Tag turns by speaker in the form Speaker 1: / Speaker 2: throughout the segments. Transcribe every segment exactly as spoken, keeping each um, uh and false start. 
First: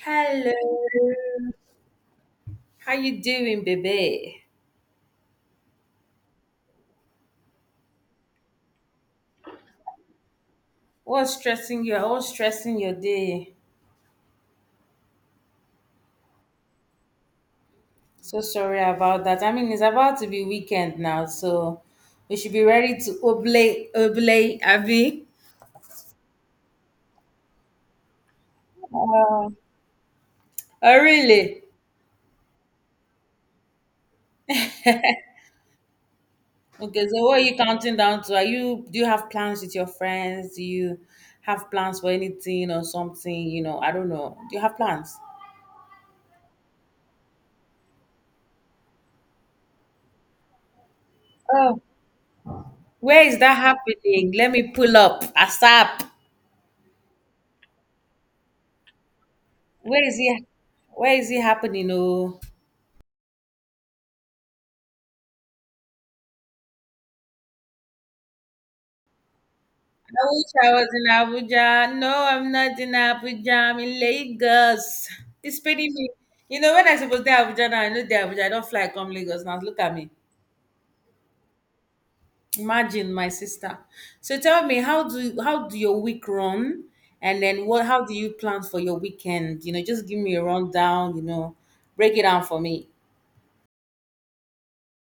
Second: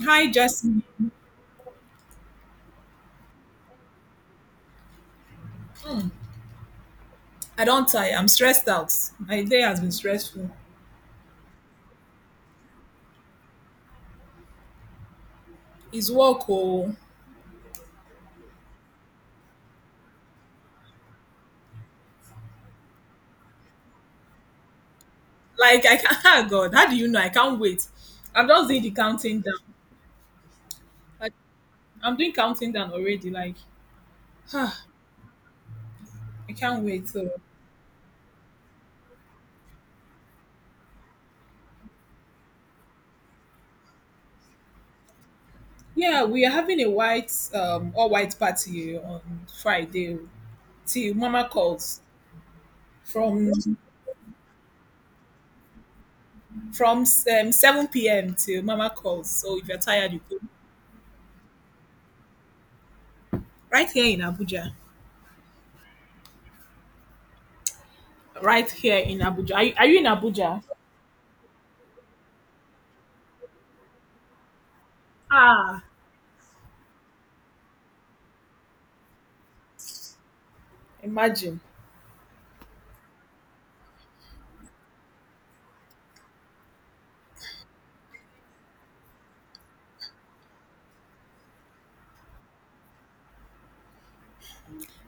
Speaker 1: Hi,
Speaker 2: Hello.
Speaker 1: Jasmine.
Speaker 2: How you doing, baby?
Speaker 1: I don't tire. I'm stressed out. My day has been stressful.
Speaker 2: What's stressing you? What's stressing your day?
Speaker 1: It's work, oh.
Speaker 2: So sorry about that. I mean, it's about to be weekend now, so we should be ready to oblate, oblate, Abby.
Speaker 1: Like, I can't, ah, God, how do you know? I can't wait. I'm just doing the
Speaker 2: Uh,
Speaker 1: counting
Speaker 2: oh,
Speaker 1: down. Like,
Speaker 2: really?
Speaker 1: I'm doing counting down already. Like, I can't
Speaker 2: Okay,
Speaker 1: wait.
Speaker 2: so
Speaker 1: So,
Speaker 2: what are you counting down to? Are you do you have plans with your friends? Do you have plans for anything or something? You know, I don't know. Do you have plans?
Speaker 1: yeah, we are having a white, um, all white party on Friday oh, till Mama
Speaker 2: Oh,
Speaker 1: calls
Speaker 2: where is
Speaker 1: from
Speaker 2: that happening? Let me pull up. ASAP.
Speaker 1: from um, seven p m till Mama calls. So, if you're
Speaker 2: Where
Speaker 1: tired,
Speaker 2: is
Speaker 1: you go.
Speaker 2: he? Where is it happening? Oh,
Speaker 1: Right here in Abuja. Right here in Abuja. Are you, are you in
Speaker 2: I wish
Speaker 1: Abuja?
Speaker 2: I was in Abuja. No, I'm not in Abuja. I'm in Lagos. It's
Speaker 1: Ah,
Speaker 2: paining me. You know, when I suppose to Abuja now, I know they Abuja. I don't fly come Lagos now. Look at me.
Speaker 1: Imagine.
Speaker 2: Imagine my sister. So tell me, how do how do your week run? And then what? How do you plan for your weekend? You know, just give me a rundown. You know, break it down for me.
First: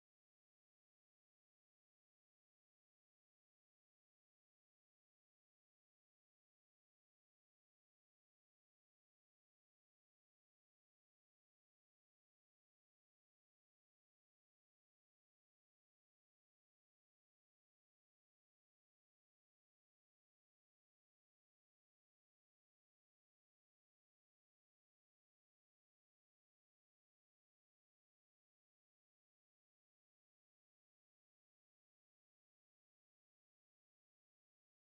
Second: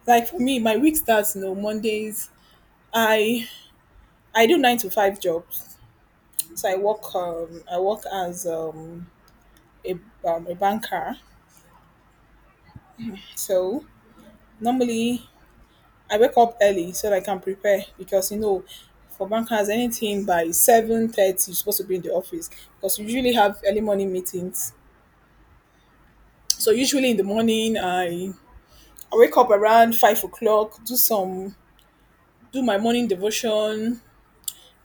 Speaker 1: Like for me, my week starts, you know, Mondays. I I do nine to five jobs. So I work um I work as um a um, a banker. So normally I wake up early so that I can prepare because you know for bankers anything by seven thirty you're supposed to be in the office because we usually have early morning meetings. So usually in the morning I I wake up around five o'clock, do some do my morning devotion,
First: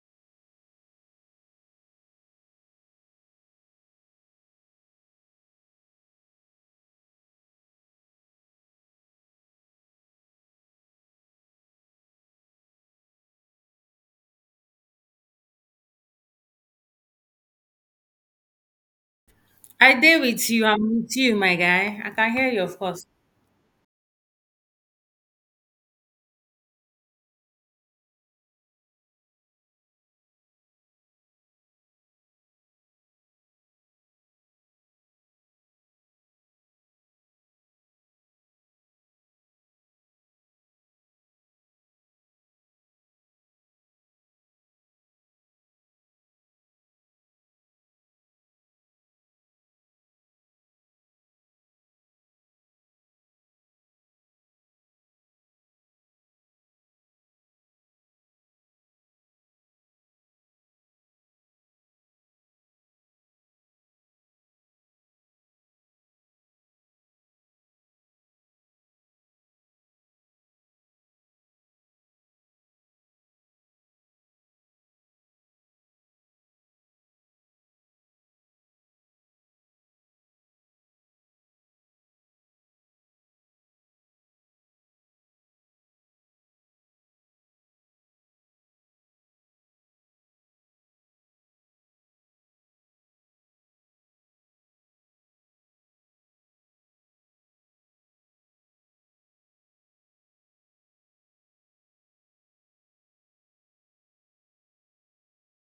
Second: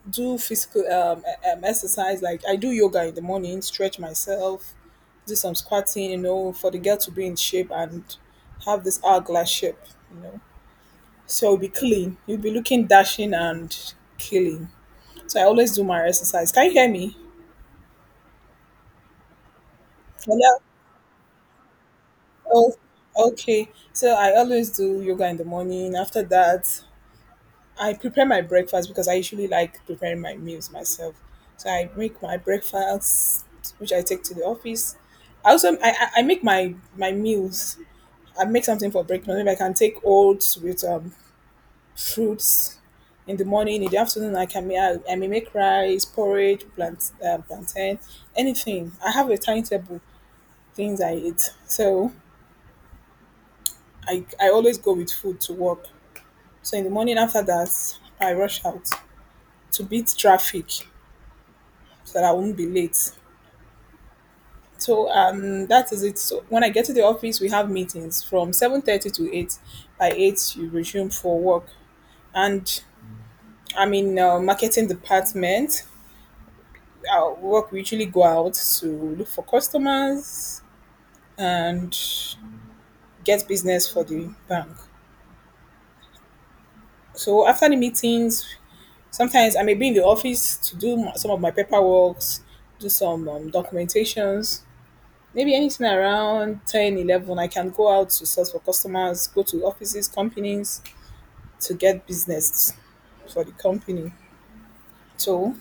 Speaker 1: do physical um, e- um, exercise. Like I do yoga in the morning, stretch myself, do some squatting, you know, for the girl to be in shape and have this hourglass shape, you know. So you'll be clean. You'll be looking dashing and killing. So I always do my exercise. Can you hear me?
Speaker 2: I did with
Speaker 1: Hello?
Speaker 2: you. I'm with you, my guy. I can hear you,
Speaker 1: Oh,
Speaker 2: of course.
Speaker 1: okay. So I always do yoga in the morning. After that, I prepare my breakfast because I usually like preparing my meals myself. So I make my breakfast, which I take to the office. I also I, I I make my my meals. I make something for breakfast. Maybe I can take oats with um fruits in the morning. In the afternoon, I can make I, I may make rice, porridge, plant uh, plantain, anything. I have a timetable things I eat. So I I always go with food to work. So in the morning after that, I rush out to beat traffic so that I won't be late. So um, that is it. So when I get to the office, we have meetings from seven thirty to eight. By eight, you resume for work, and I'm in uh, marketing department. Our work we usually go out to look for customers and get business for the bank. So after the meetings, sometimes I may be in the office to do m- some of my paperwork, do some um, documentations, maybe anything around ten, eleven. I can go out to source for customers, go to offices, companies to get business for the company. So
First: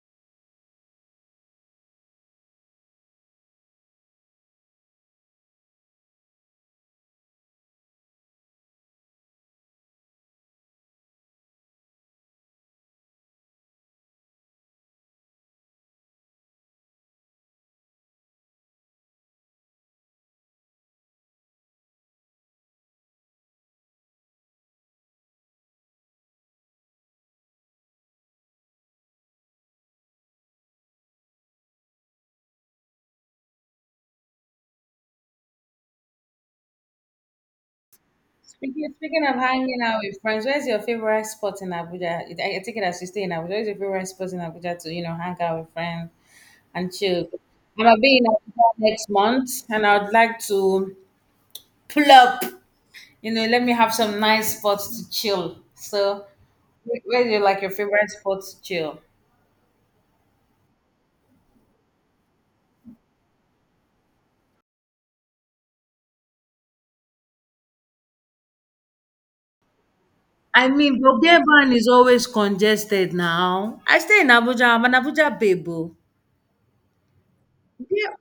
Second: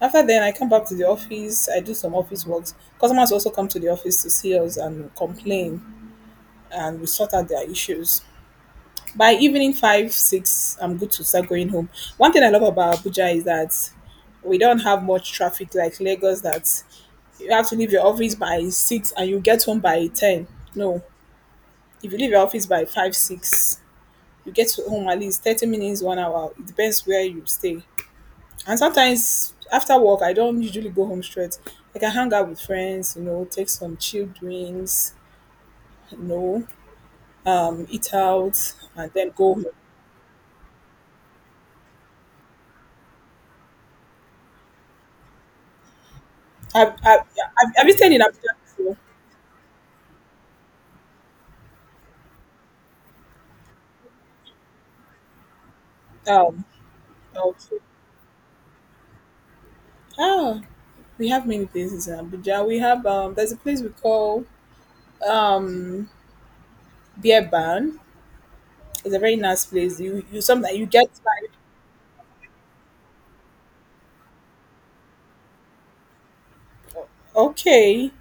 Speaker 1: after then, I come back to the office. I do some office works. Customers also come to the office to see us and complain, and we sort out their issues. By evening five, six, I'm good to start going home. One thing I love about Abuja is that we don't have much traffic like Lagos. That you have to leave your office by six and you get home by ten. No, if you leave your office by five six you get to home at least thirty minutes one hour. It depends where you stay. And sometimes after work I don't usually go home straight. I can hang out with friends, you know, take some chilled drinks you know um Eat out
Speaker 2: Speaking,
Speaker 1: and
Speaker 2: speaking
Speaker 1: then
Speaker 2: of
Speaker 1: go home.
Speaker 2: hanging out with friends, where's your favorite spot in Abuja? I, I take it as you stay in Abuja. Where's your favorite spot in Abuja to, you know, hang out with friends and
Speaker 1: have, have,
Speaker 2: chill?
Speaker 1: have,
Speaker 2: I'm
Speaker 1: have you
Speaker 2: gonna
Speaker 1: stayed
Speaker 2: be
Speaker 1: in
Speaker 2: in
Speaker 1: abuja
Speaker 2: Abuja
Speaker 1: before?
Speaker 2: next month, and I would like to pull up. You know, let me have some nice spots to chill. So,
Speaker 1: um
Speaker 2: wh- where's your like your
Speaker 1: okay.
Speaker 2: favorite spot to chill?
Speaker 1: ah we have many places in abuja. We have um There's a place we call um Beer Barn. It's a very nice place. You you
Speaker 2: I
Speaker 1: sometimes you
Speaker 2: mean,
Speaker 1: get.
Speaker 2: Bogeban is always congested now. I stay in Abuja. I'm an Abuja babe. Oh.
Speaker 1: Okay.
Speaker 2: Yeah,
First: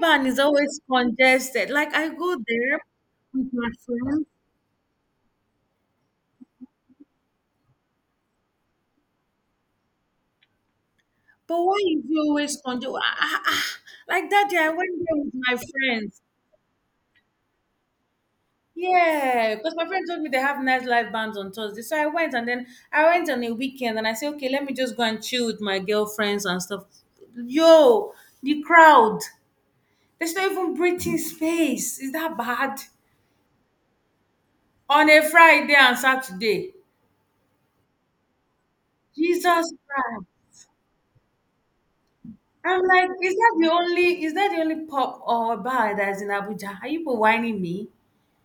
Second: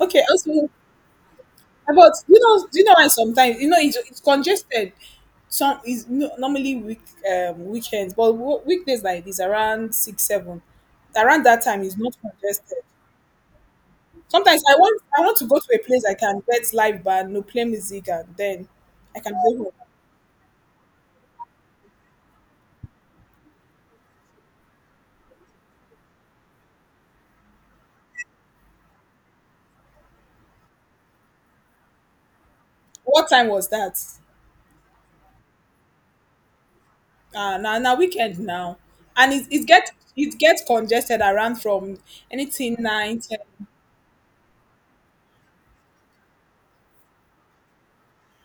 Speaker 1: Okay.
Speaker 2: is
Speaker 1: Also,
Speaker 2: always congested. Like I
Speaker 1: about
Speaker 2: go
Speaker 1: you know, do
Speaker 2: there
Speaker 1: you know why
Speaker 2: with
Speaker 1: sometimes you
Speaker 2: my
Speaker 1: know it's, it's
Speaker 2: friends,
Speaker 1: congested. Some is no- normally week um weekends, but wo- weekdays like this around six seven, around
Speaker 2: but
Speaker 1: that
Speaker 2: why
Speaker 1: time is
Speaker 2: is
Speaker 1: not
Speaker 2: it always
Speaker 1: congested.
Speaker 2: congested? Like that day,
Speaker 1: Sometimes
Speaker 2: I
Speaker 1: I
Speaker 2: went
Speaker 1: want I
Speaker 2: there with
Speaker 1: want to
Speaker 2: my
Speaker 1: go to a place I
Speaker 2: friends.
Speaker 1: can get live band, no play music, and then I can
Speaker 2: Yeah,
Speaker 1: go home.
Speaker 2: because my friend told me they have nightlife bands on Thursday, so I went and then I went on a weekend and I said, okay, let me just go and chill with my girlfriends and stuff. Yo, the crowd, there's not even breathing space. Is that bad?
Speaker 1: What time was that?
Speaker 2: On a Friday and Saturday.
Speaker 1: Uh, now now weekend now, and it it
Speaker 2: Jesus
Speaker 1: gets
Speaker 2: Christ.
Speaker 1: it gets congested around from anything
Speaker 2: I'm like,
Speaker 1: nine
Speaker 2: is
Speaker 1: ten.
Speaker 2: that the only is that the only pub or bar that's in Abuja? Are you people whining me?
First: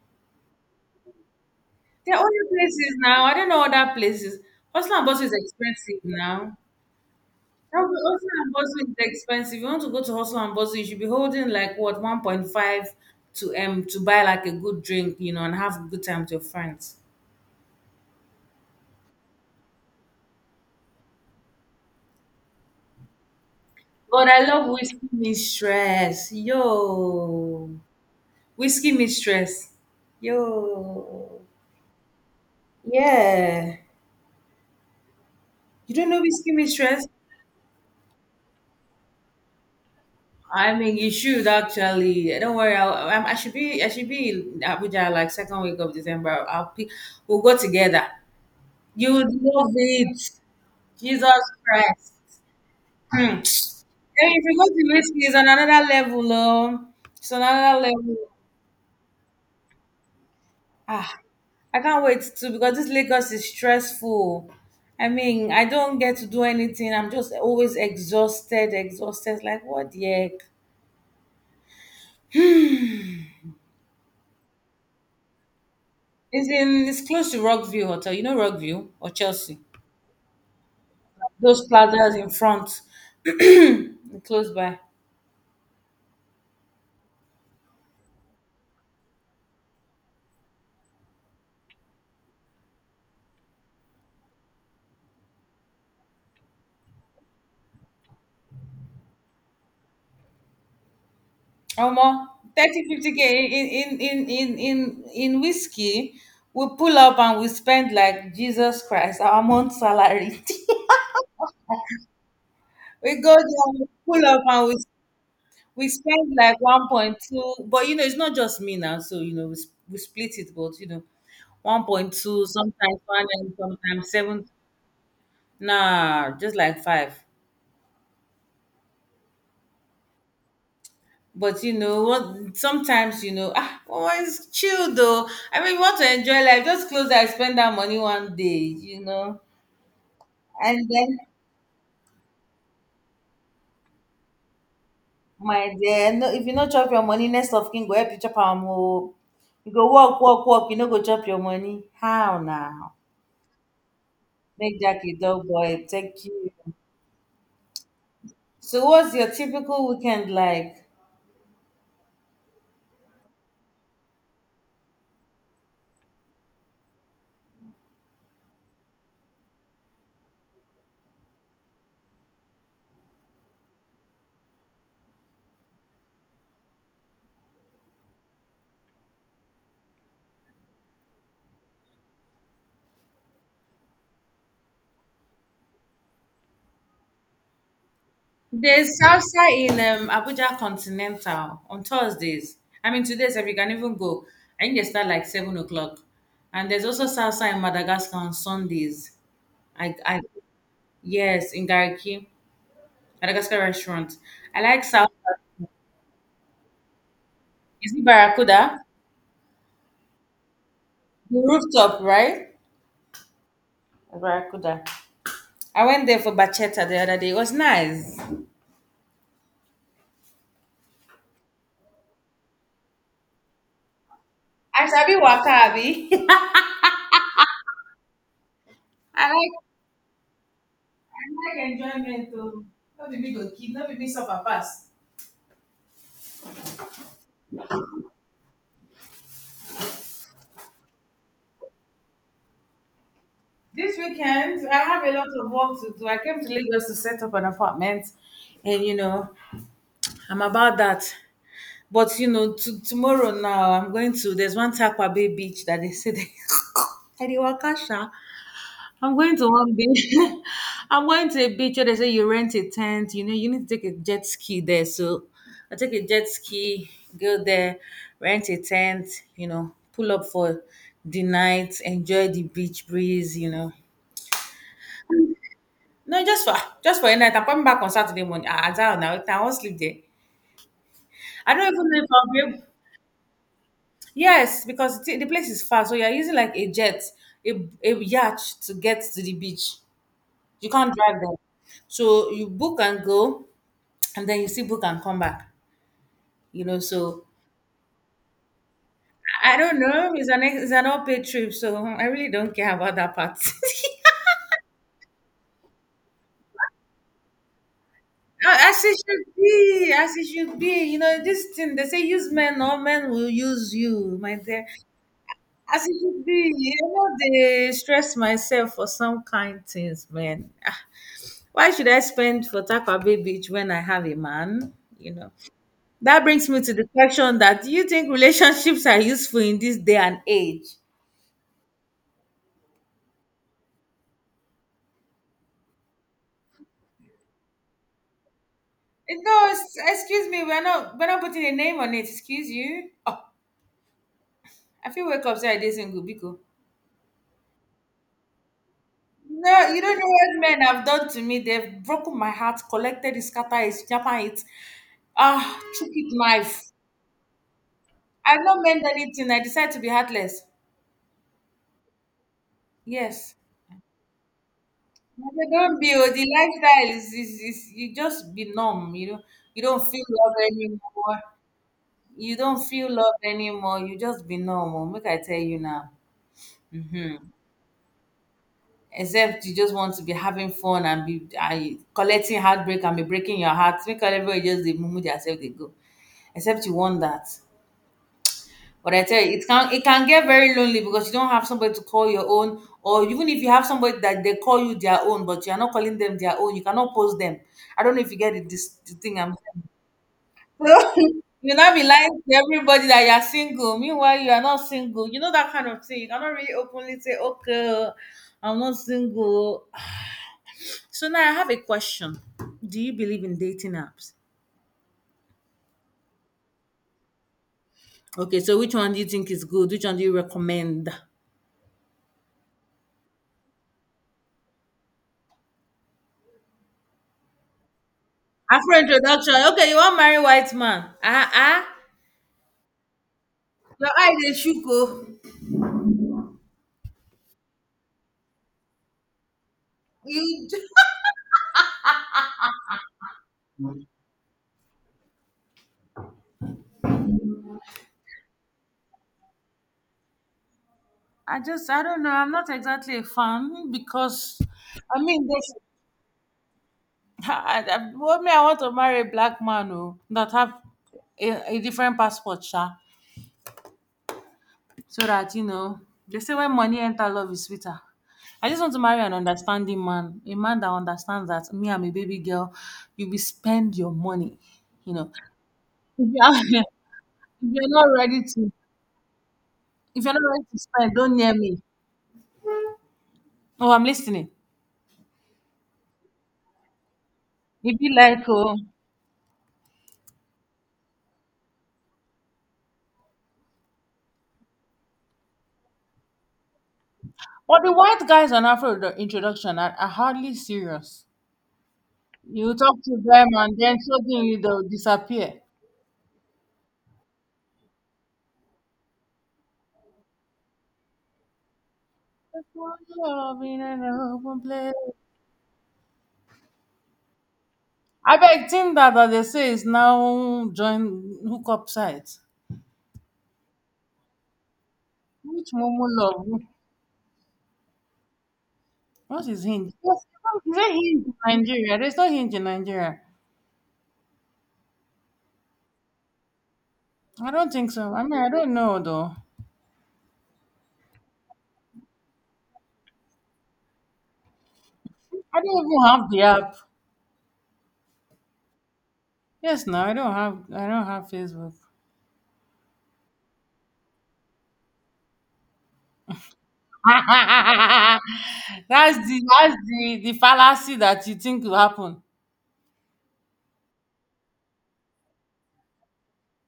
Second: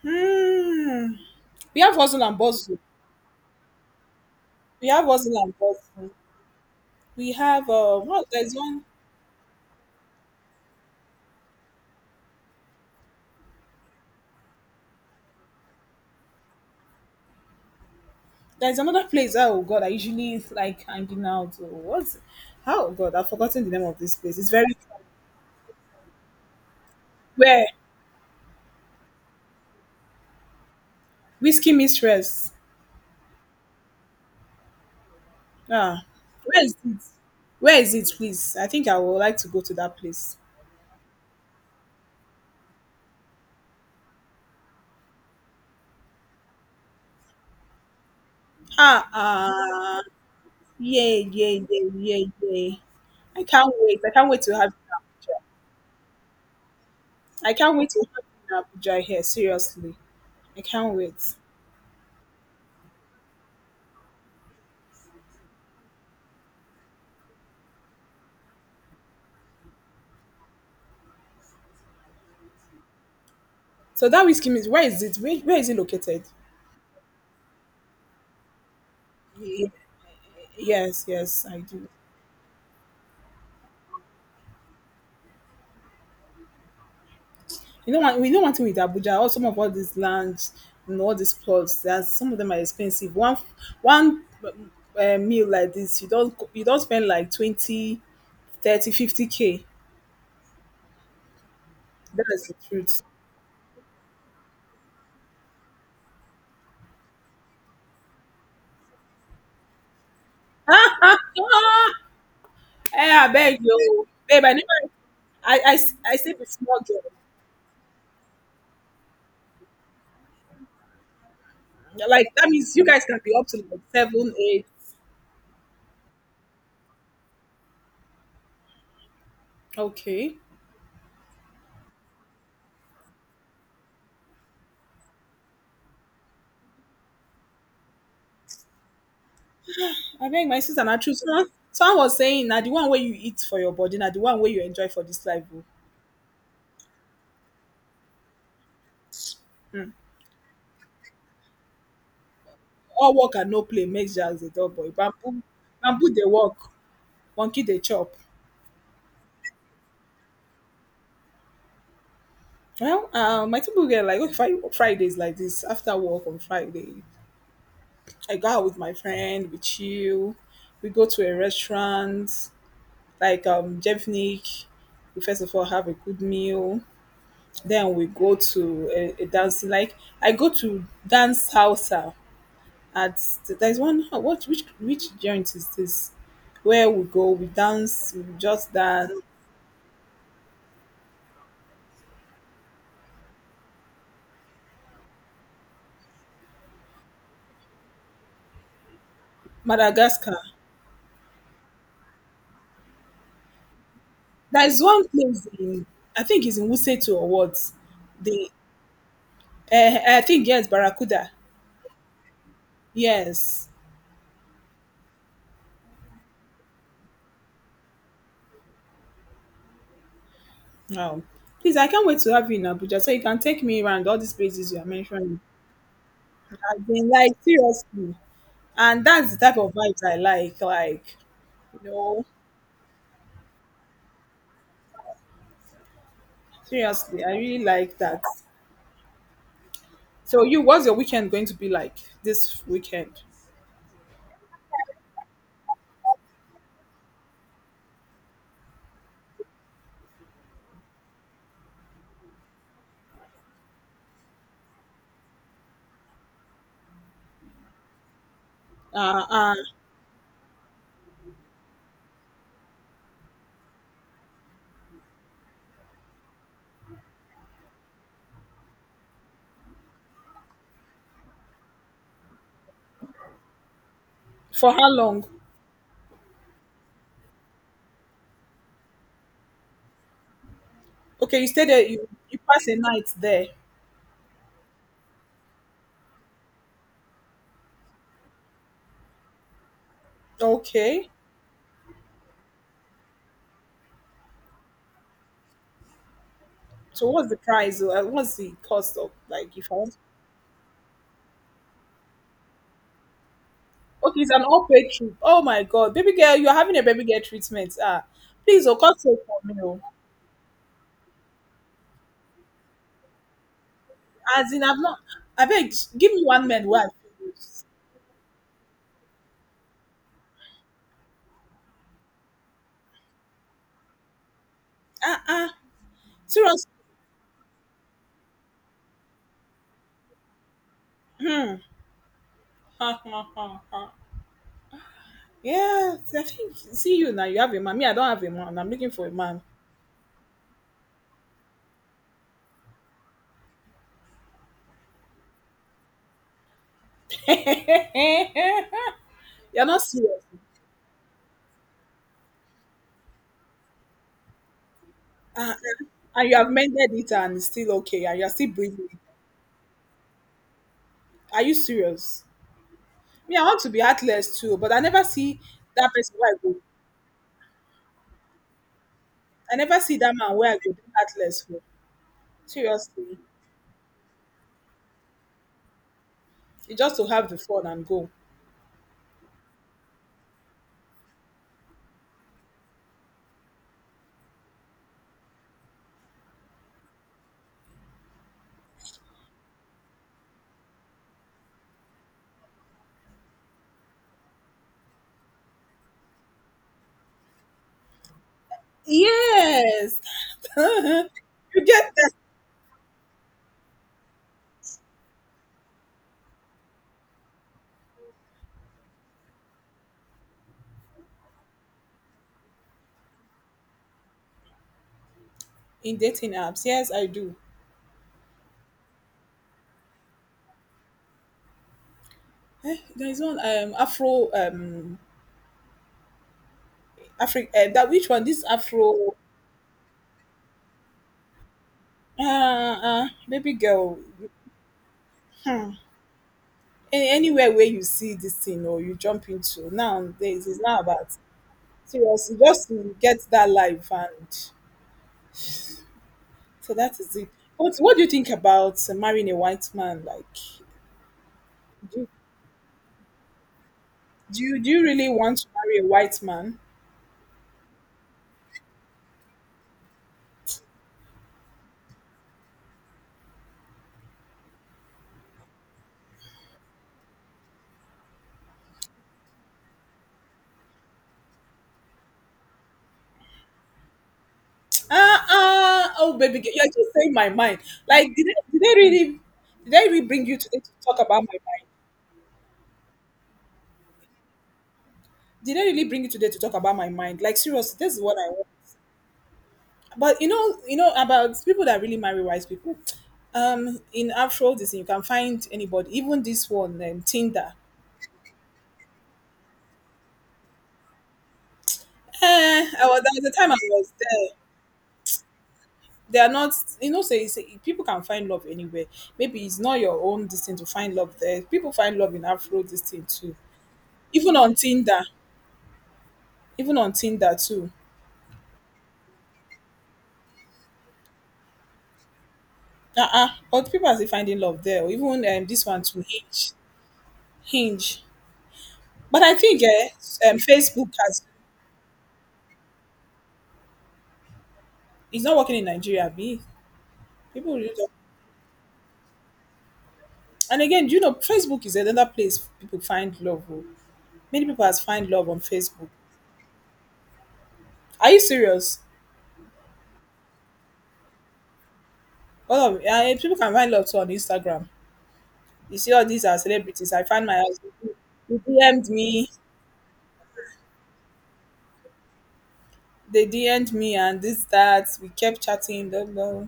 Speaker 1: Hmm. We have
Speaker 2: There are
Speaker 1: hustle and
Speaker 2: other
Speaker 1: bustle.
Speaker 2: places now. I don't know other places.
Speaker 1: We
Speaker 2: Hustle and
Speaker 1: have
Speaker 2: Bustle is
Speaker 1: Hustle and
Speaker 2: expensive
Speaker 1: Bustle.
Speaker 2: now.
Speaker 1: We have
Speaker 2: That
Speaker 1: uh,
Speaker 2: Hustle
Speaker 1: what?
Speaker 2: and
Speaker 1: There's one.
Speaker 2: Bustle is expensive. You want to go to Hustle and Bustle, you should be holding like what one point five to um to buy like a good drink, you know, and have a good time with your friends.
Speaker 1: There's another place. Oh God, I usually like hanging out. Or what? Oh God, I've forgotten the name of this
Speaker 2: But
Speaker 1: place.
Speaker 2: I
Speaker 1: It's
Speaker 2: love
Speaker 1: very
Speaker 2: Whiskey Mistress.
Speaker 1: where.
Speaker 2: Yo. Whiskey Mistress. Yo.
Speaker 1: Whiskey Mistress.
Speaker 2: Yeah. You
Speaker 1: Ah,
Speaker 2: don't know Whiskey
Speaker 1: where is it?
Speaker 2: Mistress?
Speaker 1: Where is it, please? I think I would like to go to that place.
Speaker 2: I mean, you should actually. Don't worry. I'll, I'm- I should be. I should be in Abuja like second week of December. I'll pick. We'll go together.
Speaker 1: Ah,
Speaker 2: You would love
Speaker 1: ah,
Speaker 2: it.
Speaker 1: yeah,
Speaker 2: Jesus
Speaker 1: yeah, yeah,
Speaker 2: Christ.
Speaker 1: yeah, yeah.
Speaker 2: Hmm.
Speaker 1: I can't wait. I can't
Speaker 2: Then
Speaker 1: wait
Speaker 2: if
Speaker 1: to
Speaker 2: you go
Speaker 1: have
Speaker 2: to whiskey,
Speaker 1: you
Speaker 2: it's
Speaker 1: in
Speaker 2: on another level. Um, it's on
Speaker 1: Abuja. I can't
Speaker 2: another
Speaker 1: wait to
Speaker 2: level.
Speaker 1: have you in Abuja here. Seriously, I can't
Speaker 2: Ah,
Speaker 1: wait.
Speaker 2: I can't wait to because this Lagos is stressful. I mean, I don't get to do anything. I'm just always exhausted, exhausted. Like what the heck?
Speaker 1: So that whiskey is where is it? Where, where is it located?
Speaker 2: It's in. It's close to Rockview Hotel. You know Rockview or Chelsea.
Speaker 1: Y- Yes, yes, I
Speaker 2: Those
Speaker 1: do.
Speaker 2: plazas in front, close by.
Speaker 1: You know what? We know one thing with Abuja. All some of all these lands, you know, all these plots. That some of them are expensive. One, one uh, meal like this, you don't you don't spend like twenty, thirty, fifty k.
Speaker 2: Omo,
Speaker 1: That is the
Speaker 2: thirty,
Speaker 1: truth.
Speaker 2: fifty k in in in in in in whiskey we pull up and we spend like Jesus Christ our month salary.
Speaker 1: Eh,
Speaker 2: We
Speaker 1: I
Speaker 2: go
Speaker 1: beg
Speaker 2: there, we
Speaker 1: you,
Speaker 2: pull up,
Speaker 1: babe. I
Speaker 2: and
Speaker 1: never.
Speaker 2: we
Speaker 1: I I
Speaker 2: we
Speaker 1: I
Speaker 2: spend
Speaker 1: stay with
Speaker 2: like
Speaker 1: small girl.
Speaker 2: one point two. But you know, it's not just me now, so you know we, s- we split it, but you know
Speaker 1: Like
Speaker 2: one point two.
Speaker 1: that means you
Speaker 2: Sometimes
Speaker 1: guys can
Speaker 2: one
Speaker 1: be up
Speaker 2: and
Speaker 1: to like
Speaker 2: sometimes
Speaker 1: seven,
Speaker 2: seven.
Speaker 1: eight.
Speaker 2: Nah, just like five.
Speaker 1: Okay.
Speaker 2: But you know what? Sometimes you know, ah, oh, it's chill though. I mean, you want to enjoy life? Just close eyes, spend that money one day, you know.
Speaker 1: I beg my sister,
Speaker 2: And
Speaker 1: na true.
Speaker 2: then,
Speaker 1: Someone, someone was saying na the one wey you eat for your body, na the one wey you enjoy for this life. Oh.
Speaker 2: my dear, no, if you not chop your money, next of kin go help you chop am o. You go
Speaker 1: Mm.
Speaker 2: work, work, work. You no go chop your money. How now?
Speaker 1: All work and no play makes Jack the dull
Speaker 2: Make
Speaker 1: boy.
Speaker 2: Jack a
Speaker 1: Bamboo,
Speaker 2: dog boy.
Speaker 1: bamboo
Speaker 2: Thank
Speaker 1: dey
Speaker 2: you.
Speaker 1: work, monkey dey chop.
Speaker 2: So, what's your typical weekend like?
Speaker 1: Well, uh, my people get like okay, Fri- Fridays like this. After work on Friday, I go out with my friend. We chill. We go to a restaurant like um Jevnik. We first of all have a good meal. Then we go to a, a dancing. Like I go to dance salsa at there's one oh, what which which joint is this, where we go we dance we just
Speaker 2: There's
Speaker 1: dance
Speaker 2: salsa in um, Abuja Continental on Thursdays. I mean, today's if you can even go. I think they start like seven o'clock. And there's also salsa in Madagascar on Sundays. I, I
Speaker 1: madagascar
Speaker 2: Yes, in Gariki, Madagascar restaurant. I
Speaker 1: there is
Speaker 2: like salsa.
Speaker 1: one place in, I think it's in Wuseto or what.
Speaker 2: Is it
Speaker 1: The
Speaker 2: Barracuda?
Speaker 1: uh, I think yes, Barracuda.
Speaker 2: The rooftop, right?
Speaker 1: Yes,
Speaker 2: Barracuda. I went there for bachata the other day. It was nice.
Speaker 1: wow, please, I can't wait to have you in Abuja so you can take me around all these places you
Speaker 2: I
Speaker 1: are
Speaker 2: sabi
Speaker 1: mentioning.
Speaker 2: waka abi.
Speaker 1: I've been like seriously, and
Speaker 2: I
Speaker 1: that's the
Speaker 2: like
Speaker 1: type of vibes I like. Like,
Speaker 2: I like
Speaker 1: you know
Speaker 2: enjoyment too. No be me go kid, no be me suffer pass.
Speaker 1: seriously I really like that. So you, what's your weekend going to be like this weekend?
Speaker 2: This weekend, I have a lot of work to do. I came to Lagos to set up an apartment, and you know, I'm about that. But you know, to, tomorrow now, I'm going to. There's one Takwa Bay beach that they say they. I dey waka sha. I'm
Speaker 1: Uh,
Speaker 2: going to
Speaker 1: uh,
Speaker 2: one beach. I'm going to a beach where they say you rent a tent. You know, you need to take a jet ski there. So I take a jet ski, go there, rent a tent. You know, pull up for the night, enjoy the beach breeze. You know,
Speaker 1: for how long?
Speaker 2: no, just for just for a night. I'm coming back on Saturday morning. Ah, I don't know. I won't sleep there.
Speaker 1: Okay, you
Speaker 2: I
Speaker 1: stay
Speaker 2: don't
Speaker 1: there.
Speaker 2: even know
Speaker 1: You
Speaker 2: if I'll
Speaker 1: you
Speaker 2: be able.
Speaker 1: pass a night there.
Speaker 2: Yes, because the the place is far, so you're using like a jet, a, a yacht to get to the beach. You can't
Speaker 1: Okay.
Speaker 2: drive there. So you book and go, and then you see book and come back. You know,
Speaker 1: So
Speaker 2: so
Speaker 1: what's the price? Uh, what's the cost of
Speaker 2: I I
Speaker 1: like if I
Speaker 2: don't
Speaker 1: want?
Speaker 2: know. It's an ex- it's an all paid trip, so I really don't care about that part.
Speaker 1: Okay, it's an all paid trip. Oh my God, baby girl, you're having a baby girl treatment. Ah, please, oh,
Speaker 2: As it
Speaker 1: cost save
Speaker 2: should
Speaker 1: for me. Oh.
Speaker 2: be, as it should be. You know, this thing they say use men, all men will use you, my
Speaker 1: As in,
Speaker 2: dear.
Speaker 1: I've not. I beg,
Speaker 2: As it
Speaker 1: give me
Speaker 2: should
Speaker 1: one
Speaker 2: be,
Speaker 1: man
Speaker 2: you
Speaker 1: where
Speaker 2: know,
Speaker 1: I feel this.
Speaker 2: they stress myself for some kind things, man. Ah, why should I spend for Takwa Bay Beach when I have a man? You
Speaker 1: Ah
Speaker 2: know,
Speaker 1: ah,
Speaker 2: that brings me
Speaker 1: seriously.
Speaker 2: to the question that do you think relationships are useful in this day and age?
Speaker 1: Hmm. Ha ha ha ha. Yeah, I think see you now. You have a man. Me, I don't have a man. I'm looking for a
Speaker 2: Eh, No,
Speaker 1: man.
Speaker 2: it's- excuse me, we're not we're not putting a name on it. Excuse you. Oh, I feel wake up say I did single because
Speaker 1: You're
Speaker 2: no, you
Speaker 1: not
Speaker 2: don't know
Speaker 1: serious.
Speaker 2: what men have done to me. They've broken my heart, collected it, scattered it, japa it,
Speaker 1: Uh, uh,
Speaker 2: ah, took it
Speaker 1: and you have
Speaker 2: knife.
Speaker 1: mended it and still okay, and you're
Speaker 2: I have
Speaker 1: still
Speaker 2: not meant
Speaker 1: breathing.
Speaker 2: anything. I decided to be heartless.
Speaker 1: Are you serious?
Speaker 2: Yes.
Speaker 1: Me, I want to be heartless too, but I never
Speaker 2: I
Speaker 1: see
Speaker 2: said, don't be.
Speaker 1: that
Speaker 2: Oh,
Speaker 1: person
Speaker 2: the
Speaker 1: where I go.
Speaker 2: lifestyle is, is, is you just be numb. You know,
Speaker 1: I
Speaker 2: you
Speaker 1: never
Speaker 2: don't
Speaker 1: see
Speaker 2: feel
Speaker 1: that
Speaker 2: love
Speaker 1: man where I go be
Speaker 2: anymore.
Speaker 1: heartless for.
Speaker 2: You don't feel love
Speaker 1: Seriously.
Speaker 2: anymore. You just be normal. Make I tell you now.
Speaker 1: It's just to have the fun and go.
Speaker 2: Except you just want to be having fun and be and collecting heartbreak and be breaking your heart. Make everybody just they mumu themselves they go. Except you want that. But I tell you, it can it can get very lonely because you don't have somebody to call your own, or even if you have somebody that they call you their own, but you are not calling them their own, you cannot post them. I don't know if you get it, this the thing I'm
Speaker 1: Yes. You
Speaker 2: saying. You'll not be
Speaker 1: get that.
Speaker 2: lying to everybody that you're single. Meanwhile, you are not single. You know that kind of thing. You cannot really openly say, okay, I'm not single. So now I have a question. Do you believe in dating apps?
Speaker 1: In dating apps, yes, I do.
Speaker 2: Okay, so which one do you think is good? Which one do you recommend?
Speaker 1: Eh, there is one um Afro um Afri- uh, that which one? This
Speaker 2: Afro
Speaker 1: Afro.
Speaker 2: Introduction. Okay, you wan marry white man. Ah ah.
Speaker 1: Uh, uh baby
Speaker 2: Your
Speaker 1: girl.
Speaker 2: eye dey shook oh.
Speaker 1: Any anywhere where you see this thing or you jump into nowadays
Speaker 2: You
Speaker 1: it's not about, seriously, just to get that life, and so that is it. What what do you think about uh, marrying a white man? Like,
Speaker 2: I just I don't
Speaker 1: do
Speaker 2: know. I'm not exactly a fan because
Speaker 1: do you, do you
Speaker 2: I
Speaker 1: really
Speaker 2: mean
Speaker 1: want to
Speaker 2: this
Speaker 1: marry a white man?
Speaker 2: I, I, well, me, I want to marry a black man oh, that have a, a different passport, sha. So that you know they say when money enter love is sweeter. I just want to marry an understanding man, a man that understands that me, I'm a baby girl. You will spend your money, you know.
Speaker 1: Ah ah,
Speaker 2: If
Speaker 1: oh,
Speaker 2: you
Speaker 1: baby girl,
Speaker 2: are-
Speaker 1: you're just saying my
Speaker 2: if
Speaker 1: mind.
Speaker 2: you're not
Speaker 1: Like,
Speaker 2: ready
Speaker 1: did they,
Speaker 2: to
Speaker 1: did they really did I really
Speaker 2: If you're not
Speaker 1: bring you
Speaker 2: ready to
Speaker 1: today to
Speaker 2: spend,
Speaker 1: talk
Speaker 2: don't
Speaker 1: about
Speaker 2: near
Speaker 1: my
Speaker 2: me.
Speaker 1: mind?
Speaker 2: Oh, I'm listening.
Speaker 1: Did I really bring you today to talk about my mind? Like, seriously,
Speaker 2: You'd be
Speaker 1: this is what
Speaker 2: like,
Speaker 1: I want.
Speaker 2: oh.
Speaker 1: But you know, you know about people that really marry wise people. Um, in Afro this you can find anybody, even this one, um, Tinder.
Speaker 2: But the white guys on Afro introdu- introduction are, are, hardly serious. You
Speaker 1: Eh,
Speaker 2: talk
Speaker 1: I
Speaker 2: to
Speaker 1: was, there was
Speaker 2: them
Speaker 1: a time
Speaker 2: and
Speaker 1: I
Speaker 2: then
Speaker 1: was
Speaker 2: suddenly
Speaker 1: there.
Speaker 2: they'll disappear.
Speaker 1: They are not, you know, say, say people can find love anywhere. Maybe it's not your own this thing to find love there. People find love in
Speaker 2: The
Speaker 1: Afro this thing
Speaker 2: wonder
Speaker 1: too.
Speaker 2: of in an
Speaker 1: Even
Speaker 2: open
Speaker 1: on
Speaker 2: place.
Speaker 1: Tinder, even on Tinder too.
Speaker 2: I beg think that that they say is now join hookup site.
Speaker 1: Uh-uh. But people are still finding love there. Or even um,
Speaker 2: Which
Speaker 1: this one
Speaker 2: Momo
Speaker 1: to
Speaker 2: love?
Speaker 1: Hinge. Hinge. But
Speaker 2: What
Speaker 1: I
Speaker 2: is
Speaker 1: think
Speaker 2: Hinge?
Speaker 1: eh,
Speaker 2: Yes,
Speaker 1: um,
Speaker 2: is it
Speaker 1: Facebook
Speaker 2: Hinge in
Speaker 1: has
Speaker 2: Nigeria? There's no Hinge in Nigeria.
Speaker 1: it's not working in Nigeria, B.
Speaker 2: I don't
Speaker 1: People
Speaker 2: think
Speaker 1: really just,
Speaker 2: so. I mean, I don't know though.
Speaker 1: and again, you know Facebook is another place people find love. Oh. Many people has find love on
Speaker 2: I don't even
Speaker 1: Facebook.
Speaker 2: have the app.
Speaker 1: Are you serious?
Speaker 2: Yes, now I don't have I don't have Facebook.
Speaker 1: All of uh, people can find love too on Instagram. You see all these are celebrities. I find my husband. He D M'd
Speaker 2: that's the
Speaker 1: me.
Speaker 2: that's the the fallacy that you think will happen.
Speaker 1: They D M'd me and this that. We kept chatting. Blah, blah.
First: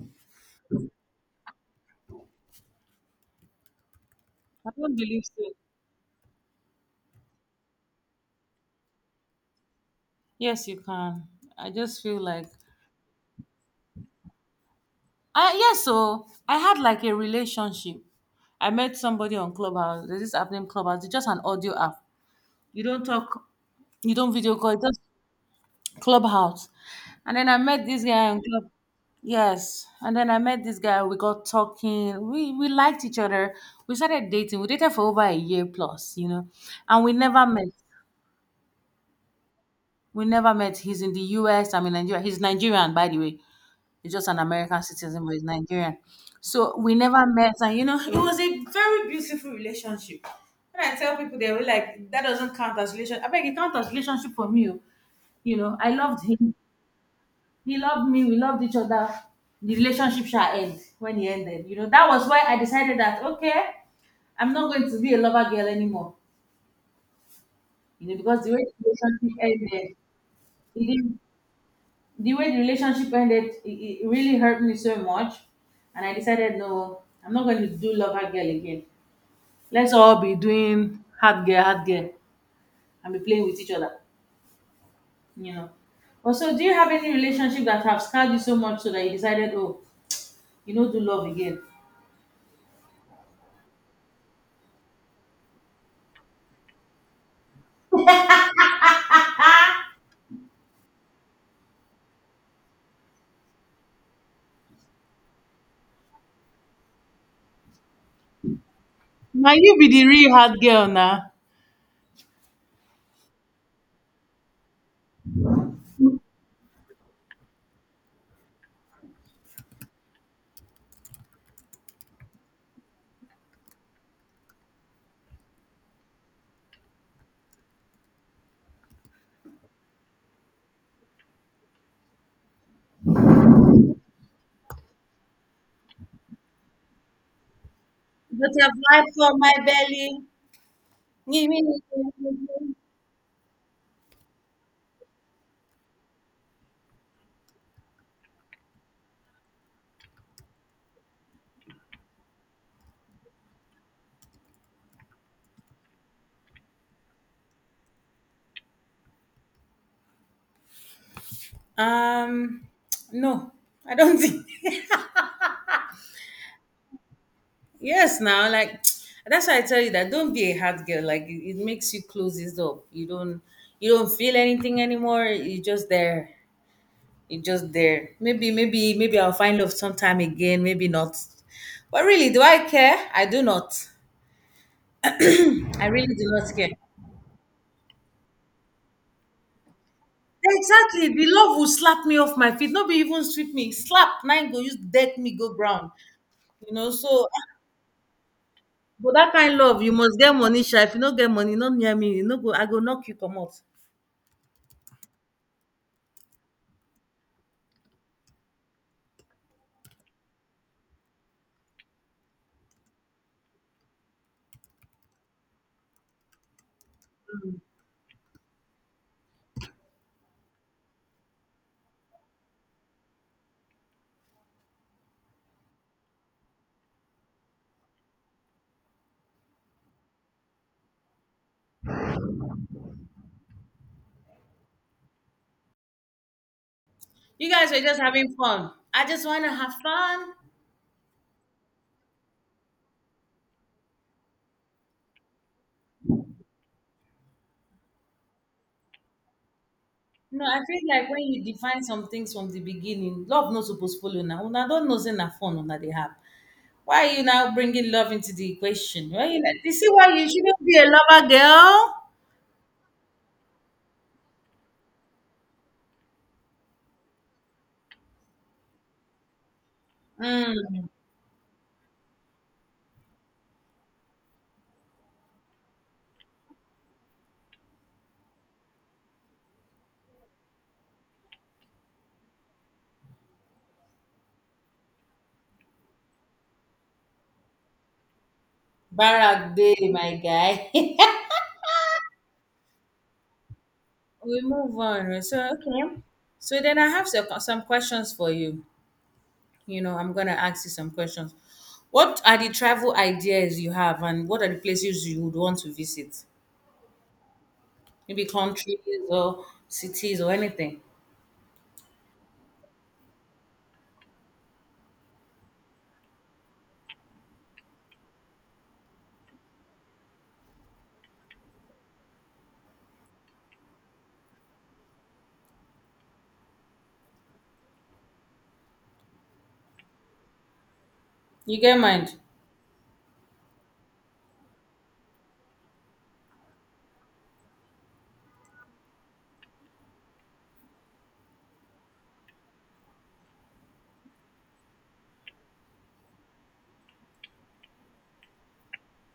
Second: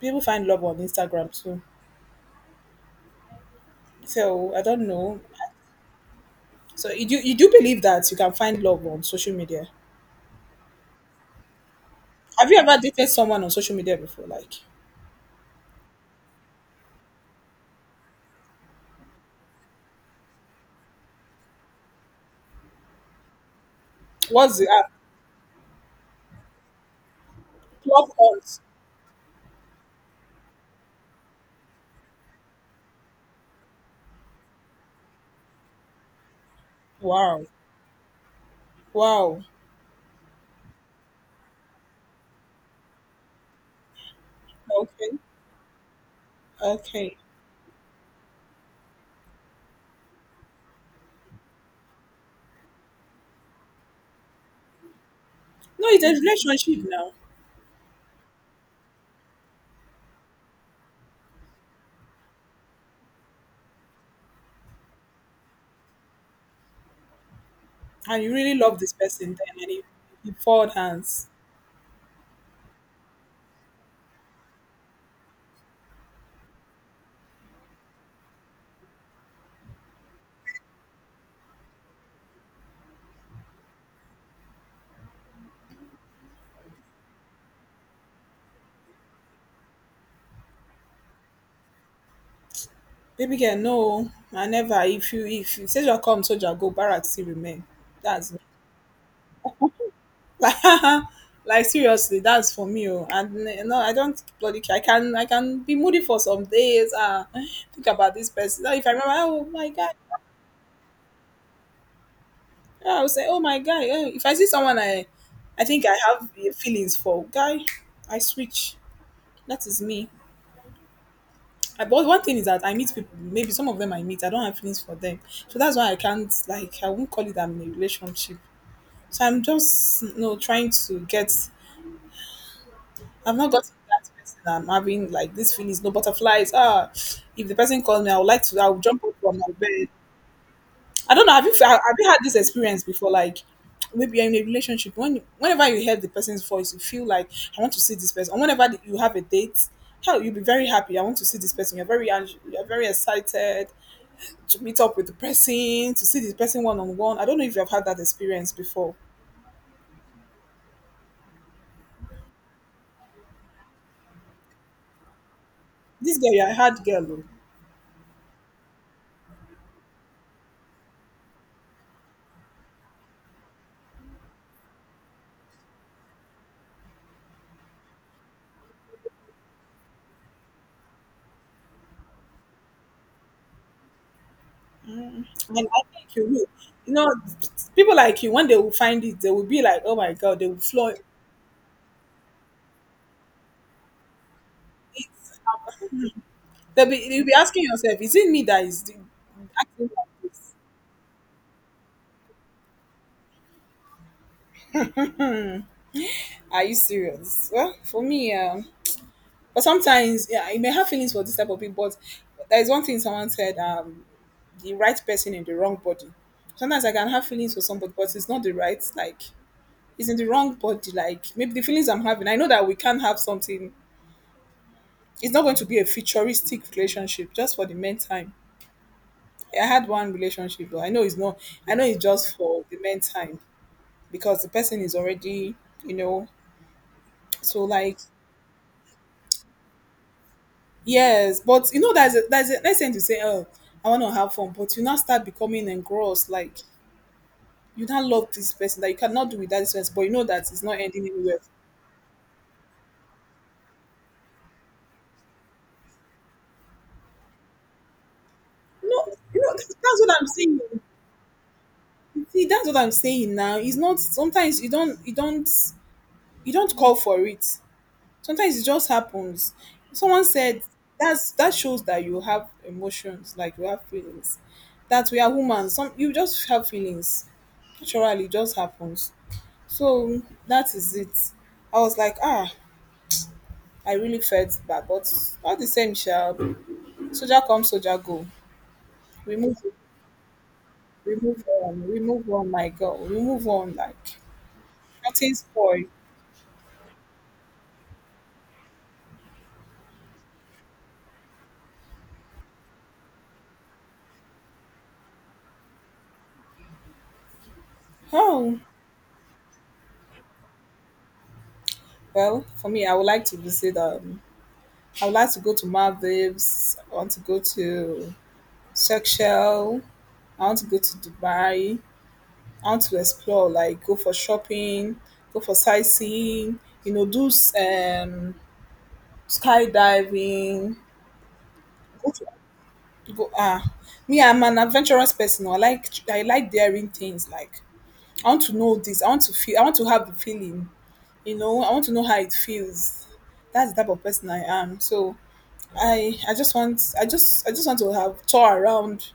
Speaker 1: People find love on Instagram too. So I
Speaker 2: I
Speaker 1: don't
Speaker 2: don't
Speaker 1: know.
Speaker 2: believe so.
Speaker 1: So you do you do believe that you can find love on social media?
Speaker 2: Yes, you can. I just feel like
Speaker 1: Have you ever dated someone on social media before? Like,
Speaker 2: I yes, so I had like a relationship. I met somebody on Clubhouse. There's this app named Clubhouse. It's just an audio app. You don't talk, you don't video
Speaker 1: what's the
Speaker 2: call, it's
Speaker 1: app?
Speaker 2: just Clubhouse. And then I met this
Speaker 1: Club
Speaker 2: guy on
Speaker 1: Hunt.
Speaker 2: Club. Yes. And then I met this guy. We got talking. We we liked each other. We started dating. We dated for over a year plus, you know. And we never
Speaker 1: Wow.
Speaker 2: met.
Speaker 1: Wow.
Speaker 2: We never met. He's in the U S. I'm in Nigeria. He's Nigerian, by the way. He's just an American
Speaker 1: Okay.
Speaker 2: citizen, but he's Nigerian. So we
Speaker 1: Okay.
Speaker 2: never met. And you know, it was a very beautiful relationship. When I tell people they were like, that doesn't count as relationship. I beg it count as relationship for me, oh. You know,
Speaker 1: No,
Speaker 2: I
Speaker 1: it's a
Speaker 2: loved him.
Speaker 1: relationship now,
Speaker 2: He loved me. We loved each other. The relationship shall end when he ended. You know, that was why I decided that okay, I'm not going to be a lover girl anymore. You know,
Speaker 1: and you
Speaker 2: because the
Speaker 1: really
Speaker 2: way the
Speaker 1: love this person.
Speaker 2: relationship
Speaker 1: Then and you,
Speaker 2: ended,
Speaker 1: you fold
Speaker 2: it didn't,
Speaker 1: hands.
Speaker 2: the way the relationship ended, it, it really hurt me so much. And I decided, no, I'm not going to do lover girl again. Let's all be doing hard girl, hard girl, and be playing with each other. You know. Also, do you have any relationship that have scarred you so much so that you decided, oh, you know, do love again?
Speaker 1: Baby girl, no, I never. If you if you soldier come, soldier go. Barak still remain. That's me. like like seriously, that's for me. Oh. And eh, no, I don't bloody care. I can I can be moody for some days. Ah, think about this person. Now, if I remember, oh
Speaker 2: Na
Speaker 1: my
Speaker 2: you be
Speaker 1: god,
Speaker 2: the real hard girl na.
Speaker 1: I will say, oh my god. eh, If I see someone I I think I have eh, feelings for guy, I switch. That is me. I- But one thing is that I meet people, maybe some of them I meet, I don't have feelings for them. So that's why I can't, like, I won't call it I'm in a relationship. So I'm just, you know, trying to get, I've not gotten that person. I'm having, like, these feelings, no butterflies. Ah, if the person calls me, I would like to, I would
Speaker 2: Butterfly
Speaker 1: jump up
Speaker 2: for
Speaker 1: from my
Speaker 2: my
Speaker 1: bed.
Speaker 2: belly.
Speaker 1: I don't know, have you, have you had this experience before? Like, maybe you're in a relationship. When, whenever you hear the person's voice, you feel like, I want to see this person. And whenever you have a date, hell, you'll be very happy. I want to see this person. You're very, ang- you're very excited to meet up with the person, to see the person one on one. I don't know if you've had that experience before.
Speaker 2: Um, no, I don't think.
Speaker 1: This girl, you're a hard girl. Oh.
Speaker 2: Yes, now like that's why I tell you that don't be a hard girl. Like it, it makes you close this up. You don't you don't feel anything anymore. You just there. You just there. Maybe maybe maybe I'll find love sometime again. Maybe not. But really, do I care? I do not.
Speaker 1: And I
Speaker 2: I really
Speaker 1: think
Speaker 2: do
Speaker 1: you will.
Speaker 2: not care.
Speaker 1: You know, people like you, when they will find it, they will be like, oh my God, they will floor it.
Speaker 2: Exactly, the love will slap me off my feet, not be even sweep me, slap, na go use deck me go ground, you
Speaker 1: They'll
Speaker 2: know,
Speaker 1: be,
Speaker 2: so
Speaker 1: you'll be
Speaker 2: ah,
Speaker 1: asking yourself, is it me that is the-
Speaker 2: but dat kain love
Speaker 1: acting
Speaker 2: you must
Speaker 1: like
Speaker 2: get
Speaker 1: this?
Speaker 2: money sha, if you not get money not near me, you no go I go knock you come out.
Speaker 1: Are you serious? Well, for me, um, but sometimes, yeah, you may have feelings for this type of people, but there's one thing someone said, um, the right person in the wrong body. Sometimes I can have feelings for somebody, but it's not the right, like, is in the wrong body. Like maybe the feelings I'm having, I know that we can't have something. It's not going to be a futuristic relationship just for the meantime. I had one relationship, but I know it's not. I know it's just for the meantime because the person is already, you know.
Speaker 2: You
Speaker 1: So
Speaker 2: guys were just
Speaker 1: like
Speaker 2: having fun, I just wanna have fun.
Speaker 1: yes, but you know there's a, there's a nice thing to say. Oh, I want to have fun, but you now start becoming engrossed. Like you now love this person that you cannot do without this person, but you know that
Speaker 2: No, I
Speaker 1: it's
Speaker 2: feel
Speaker 1: not ending
Speaker 2: like when
Speaker 1: anywhere.
Speaker 2: you define some things from the beginning, love no suppose follow now una not know sey na fun una they have. Why are you now bringing love into the equation?
Speaker 1: No,
Speaker 2: Why
Speaker 1: you
Speaker 2: you
Speaker 1: know
Speaker 2: like you
Speaker 1: that's
Speaker 2: see why
Speaker 1: what
Speaker 2: you
Speaker 1: I'm saying.
Speaker 2: shouldn't be a lover girl?
Speaker 1: See, that's what I'm saying now. It's not sometimes you don't you don't you don't call for it. Sometimes it just happens. Someone said
Speaker 2: Mm,
Speaker 1: that's that shows that you have emotions, like you have feelings. That we are human. Some you just have feelings. Naturally, it just happens. So that is it. I was like, ah, I really felt bad, but all the same, shall soldier come, soldier go. We
Speaker 2: barack
Speaker 1: move,
Speaker 2: dey my guy.
Speaker 1: we move on, we move on, my girl, we move on. Like
Speaker 2: We move on, right?
Speaker 1: nothing's
Speaker 2: So
Speaker 1: spoiled.
Speaker 2: okay. So then I have some some questions for you. You know, I'm gonna ask you some questions. What are the travel ideas you have, and what are the places you would want to visit? Maybe
Speaker 1: Oh.
Speaker 2: countries or cities or anything.
Speaker 1: Well, for me, I would like to visit. Um, I would like to go to Maldives. I want to go to Seychelles. I want to go to Dubai. I want to explore, like go for shopping, go for sightseeing. You know, do s- um, skydiving.
Speaker 2: You get
Speaker 1: Go
Speaker 2: mind?
Speaker 1: to, Go ah. Me, I'm an adventurous person. I like I like daring things. Like I want to know this. I want to feel. I want to have the feeling. You know, I want to know how it feels. That's the type of person I am. So I I just want I just I just want to have tour around.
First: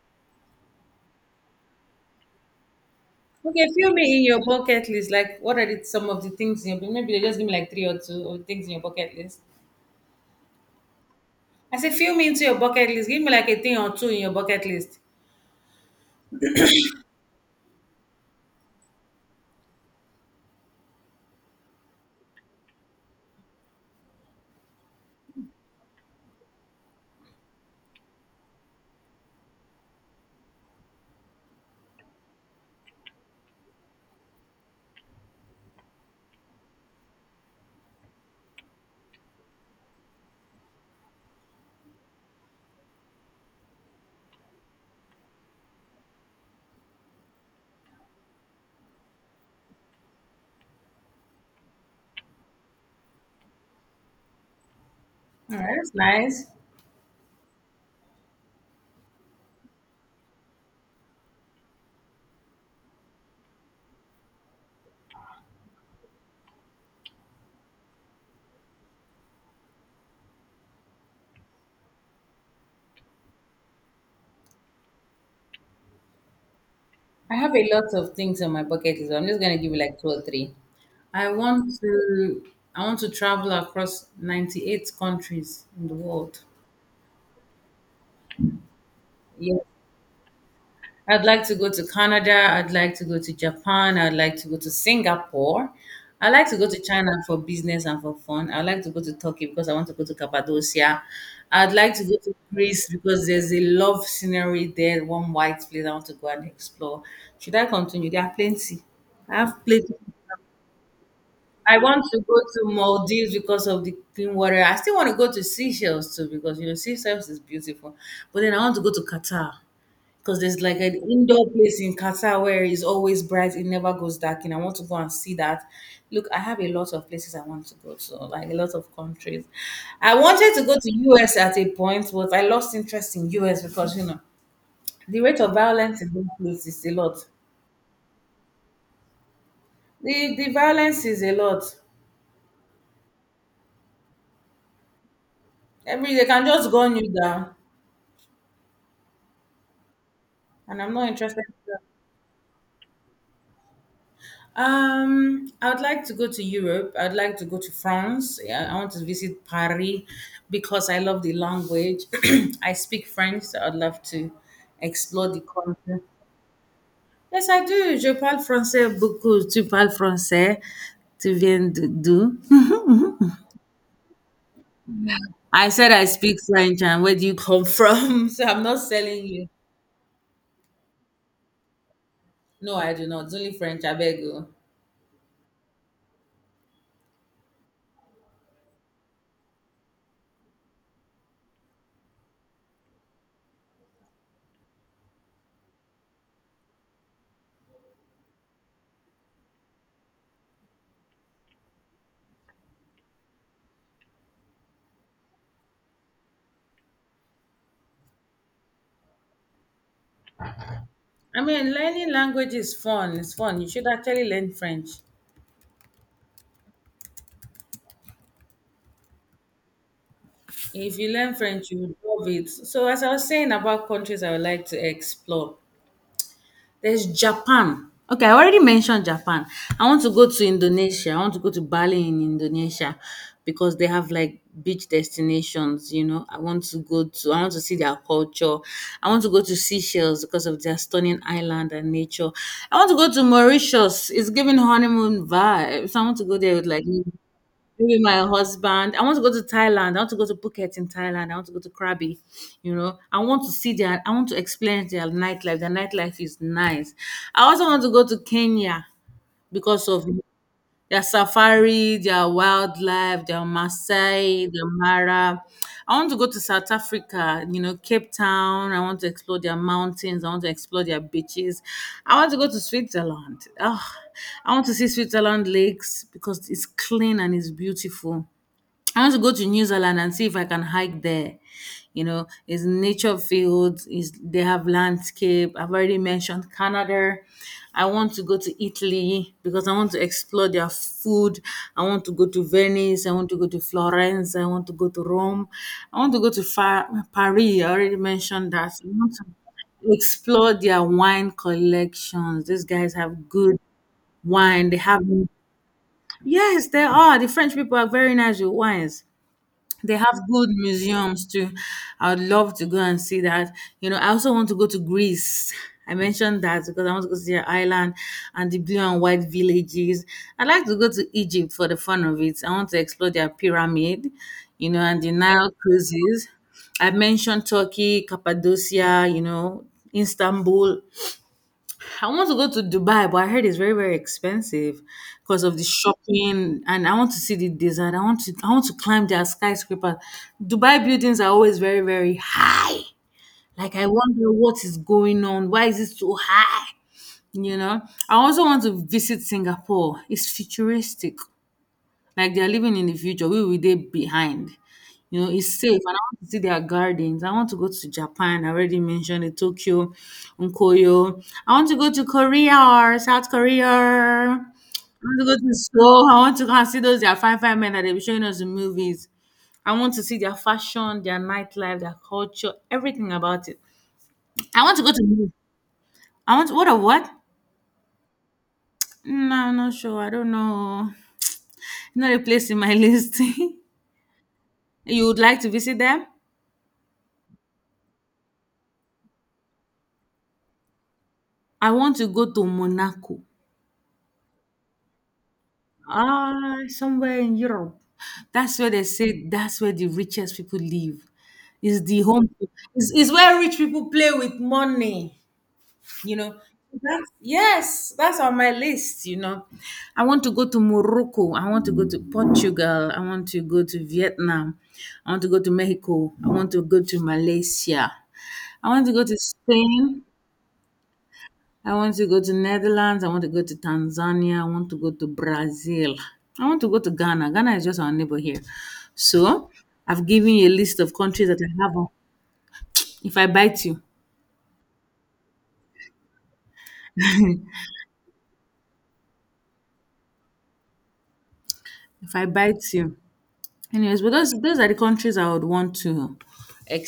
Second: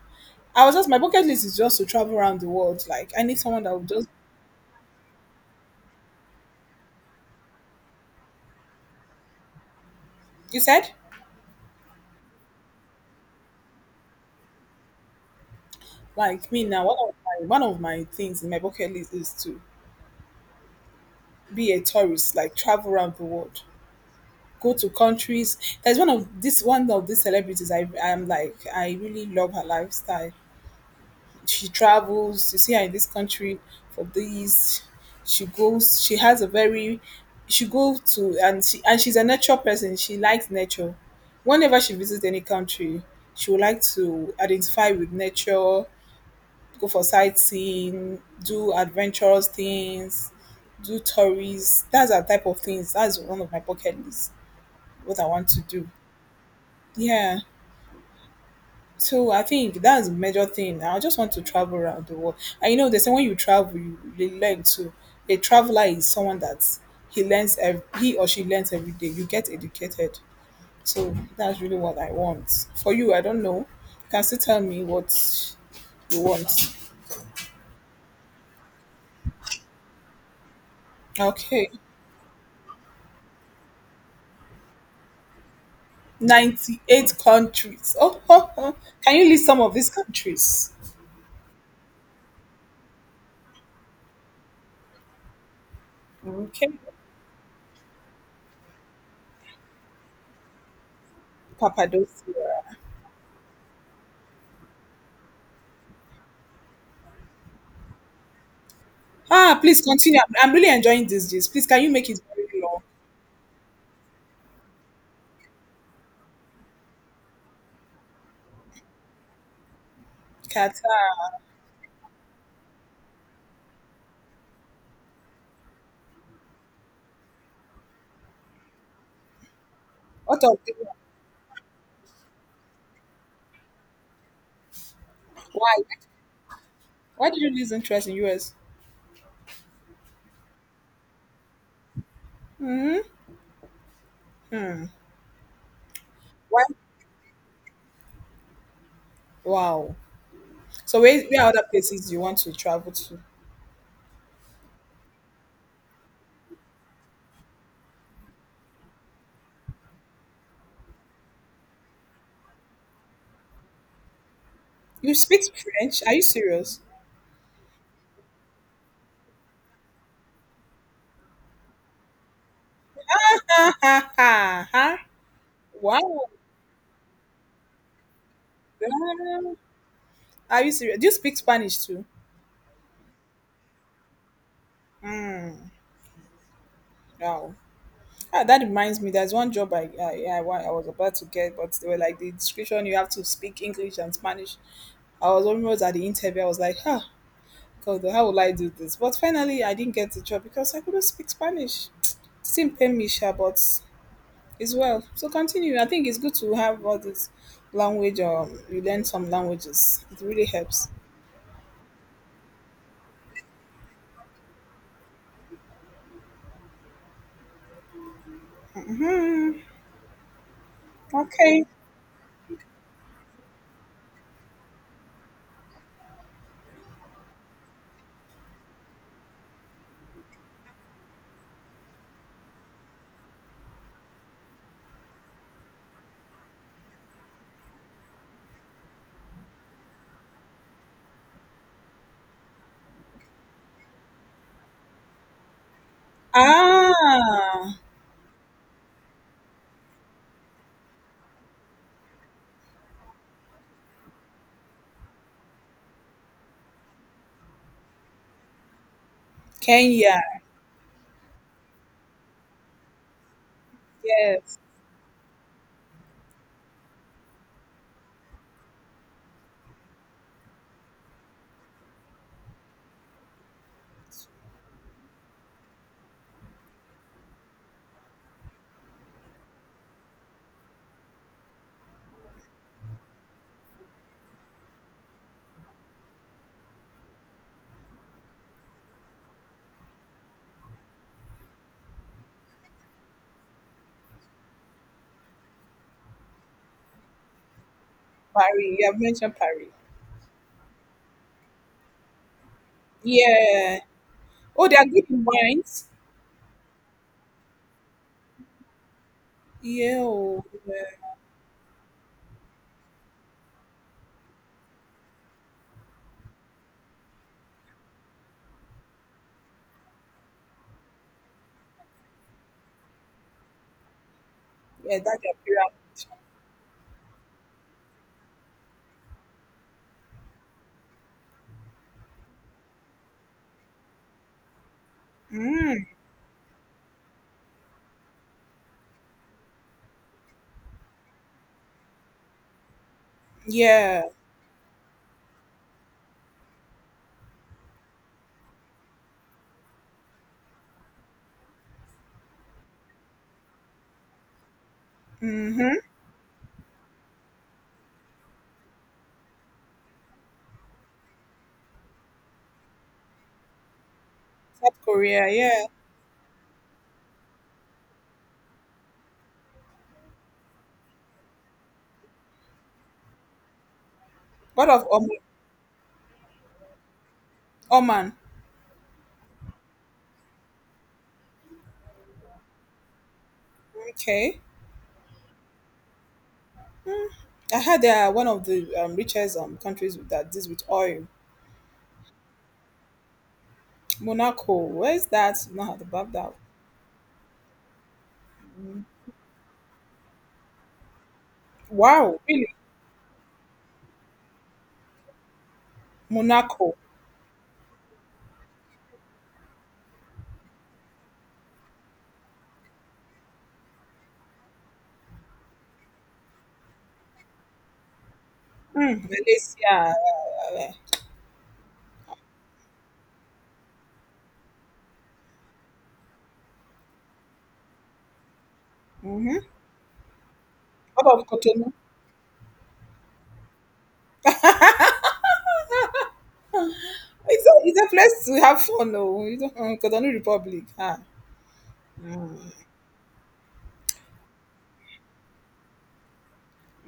Speaker 1: I was just My bucket list is just to travel around the world. Like I need someone
Speaker 2: Okay,
Speaker 1: that will
Speaker 2: fill
Speaker 1: just
Speaker 2: me in your bucket list. Like, what are the, some of the things? In your, maybe they just give me like three or two of things in your bucket list.
Speaker 1: you said
Speaker 2: I say, fill me into your bucket list. Give me like a thing or two in your bucket list.
Speaker 1: like me now. One of my one of my things in my bucket list is to be a tourist, like travel around the world, go to countries. There's one of this one of these celebrities I I'm like I really love her lifestyle. She travels to see her in this country for this. She goes. She has a very. She goes to and she and she's a nature person. She likes nature. Whenever she visits any country, she would like to identify with nature, go for sightseeing, do adventurous things, do tourists. That's our type of things. That's one of my bucket list. What I want
Speaker 2: All
Speaker 1: to
Speaker 2: right,
Speaker 1: do.
Speaker 2: that's nice.
Speaker 1: Yeah. So I think that's the major thing. I just want to travel around the world. And you know, they say when you travel, you, you learn too. A traveler is someone that he learns, ev- he or she learns every day. You get educated. So that's really what I want. For you, I don't know. You can still tell me what you want.
Speaker 2: I have a lot of things on my bucket list. I'm just gonna give you like two or three. I
Speaker 1: Okay.
Speaker 2: want to I want to travel across ninety-eight countries in the world.
Speaker 1: ninety-eight countries. Oh, can you list
Speaker 2: Yeah.
Speaker 1: some of these countries?
Speaker 2: I'd like to go to Canada, I'd like to go to Japan, I'd like to go to Singapore. I'd like to
Speaker 1: Okay.
Speaker 2: go to China for business and for fun. I'd like to go to Turkey because I want to go to Cappadocia. I'd like to go to
Speaker 1: Papadocia.
Speaker 2: Greece because there's a love scenery there, one white place I want to go and explore. Should I continue? There are plenty. I
Speaker 1: Ah,
Speaker 2: have
Speaker 1: please
Speaker 2: plenty.
Speaker 1: continue. I'm, I'm really enjoying this. This. Please,
Speaker 2: I
Speaker 1: can you
Speaker 2: want
Speaker 1: make
Speaker 2: to
Speaker 1: it
Speaker 2: go
Speaker 1: very
Speaker 2: to
Speaker 1: long?
Speaker 2: Maldives because of the clean water. I still want to go to Seychelles too because you know Seychelles is beautiful. But then I want to go to Qatar because there's like an
Speaker 1: Qatar.
Speaker 2: indoor place in Qatar where it's always bright, it never goes dark, and I want to go and see that. Look, I have a lot of places I want to go to, like a lot of countries. I
Speaker 1: What
Speaker 2: wanted
Speaker 1: of
Speaker 2: to
Speaker 1: the
Speaker 2: go to U S at a point, but I lost interest in U S because you know the rate of
Speaker 1: why?
Speaker 2: violence in those places is a lot.
Speaker 1: Why did you lose interest in U S?
Speaker 2: The the violence is a lot. Every they can
Speaker 1: Why?
Speaker 2: just gun you down,
Speaker 1: Wow.
Speaker 2: and I'm
Speaker 1: So
Speaker 2: not
Speaker 1: where,
Speaker 2: interested.
Speaker 1: where other places do you want to travel to?
Speaker 2: Um, I would like to go to Europe. I'd like to go to France. Yeah, I want to visit Paris because I love the language. I speak French, so I'd love to
Speaker 1: You
Speaker 2: explore the
Speaker 1: speak
Speaker 2: country.
Speaker 1: French? Are you serious?
Speaker 2: Yes, I do. Je parle français beaucoup. Tu parles français. Tu viens de- d'où?
Speaker 1: huh?
Speaker 2: I said I
Speaker 1: Wow.
Speaker 2: speak French, and where do you come from? So I'm not selling you.
Speaker 1: Girl. Are you serious? Do you speak Spanish too?
Speaker 2: No, I do not. It's only French. I beg you.
Speaker 1: Mm, wow. Ah, that reminds me, there's one job I, I, I, wa- I was about to get, but they were like, the description, you have to speak English and Spanish. I was almost at the interview, I was like, huh, God, how will I do this? But finally, I didn't get the job because I couldn't speak Spanish. Still pain me sha, but it's well, so continue. I think it's good to have all this language, or you learn some languages, it really helps.
Speaker 2: I mean, learning language is fun. It's fun. You should actually learn French. If you learn
Speaker 1: Okay.
Speaker 2: French, you would love it. So, as I was saying about countries I would like to explore, there's Japan. Okay, I already mentioned Japan. I want to go to Indonesia. I want to go to Bali in Indonesia because they have like beach destinations, you know. I want to go to, I want to see their culture. I want to go to Seychelles because of their stunning island and nature. I want to go to Mauritius. It's giving honeymoon vibes. I want to go there with like
Speaker 1: Ah,
Speaker 2: maybe my husband. I want to go to Thailand. I want to go to Phuket in Thailand. I want to go to Krabi. You know, I want to see their. I want to experience their nightlife. Their nightlife is nice. I also want to go to Kenya because of
Speaker 1: Kenya.
Speaker 2: their safari, their wildlife, their Maasai,
Speaker 1: Yes.
Speaker 2: their Mara. I want to go to South Africa, you know, Cape Town. I want to explore their mountains. I want to explore their beaches. I want to go to Switzerland. Oh, I want to see Switzerland lakes because it's clean and it's beautiful. I want to go to New Zealand and see if I can hike there. You know, it's nature fields, is they have landscape. I've already mentioned Canada. I want to go to Italy because I want to explore their food. I want to go to Venice. I want to go to Florence. I want to go to Rome. I want to go to Fa- Paris. I already mentioned that.
Speaker 1: Paris,
Speaker 2: I
Speaker 1: you have
Speaker 2: want to
Speaker 1: mentioned Paris.
Speaker 2: explore their wine collections. These guys have good
Speaker 1: Yeah. Oh,
Speaker 2: wine.
Speaker 1: they
Speaker 2: They
Speaker 1: are
Speaker 2: have
Speaker 1: good in wines.
Speaker 2: yes, they are. The French people are very nice with wines. They
Speaker 1: Yeah.
Speaker 2: have
Speaker 1: Oh,
Speaker 2: good
Speaker 1: yeah,
Speaker 2: museums too. I would love to go and see that. You know, I also want to go to Greece. I mentioned that because I want to go to their island and the blue and white villages. I'd like to go to Egypt for the fun of it. I want to explore their pyramid, you know,
Speaker 1: yeah,
Speaker 2: and the
Speaker 1: that's their
Speaker 2: Nile
Speaker 1: period.
Speaker 2: cruises. I mentioned Turkey, Cappadocia, you know, Istanbul. I want to go to Dubai, but I heard it's very, very expensive because of the
Speaker 1: Mm,
Speaker 2: shopping. And I want to see the desert. I want to, I want to climb their skyscraper. Dubai buildings are always very, very high. Like I
Speaker 1: yeah.
Speaker 2: wonder what is going on. Why is it so high? You know. I also want to visit Singapore. It's futuristic. Like they are living in the future, we will dey behind. You know, it's
Speaker 1: Mm-hmm.
Speaker 2: safe and I want to see their gardens. I want to go to Japan. I already mentioned it, Tokyo, Onkoyo. I want to go to Korea or South Korea. I
Speaker 1: South
Speaker 2: want to
Speaker 1: Korea,
Speaker 2: go to
Speaker 1: yeah.
Speaker 2: Seoul. I want to go and see those their fine fine men that they be showing us in movies. I want to see their fashion, their nightlife, their culture, everything about it. I
Speaker 1: what
Speaker 2: want to
Speaker 1: of
Speaker 2: go
Speaker 1: Om-
Speaker 2: to. I want what of what?
Speaker 1: Oman.
Speaker 2: No, I'm not sure. I don't know. Not a place in my list.
Speaker 1: Okay.
Speaker 2: You would like to visit them?
Speaker 1: I heard they are one of the um, richest um, countries with that deals with oil.
Speaker 2: I want to go to Monaco.
Speaker 1: Monaco, where's that? I've not heard about that.
Speaker 2: Ah, somewhere in Europe. That's where they say that's where the richest people live. Is the
Speaker 1: Wow,
Speaker 2: home
Speaker 1: really?
Speaker 2: is is where rich people play with money, you know.
Speaker 1: Monaco,
Speaker 2: That's, yes, that's on my list, you know. I want to go to Morocco. I want to go to Portugal. I want to go to Vietnam. I want to go to Mexico. I want to go to Malaysia. I want to
Speaker 1: mm,
Speaker 2: go to
Speaker 1: Malaysia.
Speaker 2: Spain. I want to go to Netherlands. I want to go to Tanzania. I want to go to Brazil. I want to go to Ghana. Ghana is just our neighbor here.
Speaker 1: Mm-hmm.
Speaker 2: So I've given you a list of
Speaker 1: What about
Speaker 2: countries that I
Speaker 1: Cotonou?
Speaker 2: have. On- If I bite you,
Speaker 1: It's a, it's a place to have fun, though. You don't, um, Cotonou Republic. Ah,
Speaker 2: if I bite you. Anyways, but those those are the countries I would want to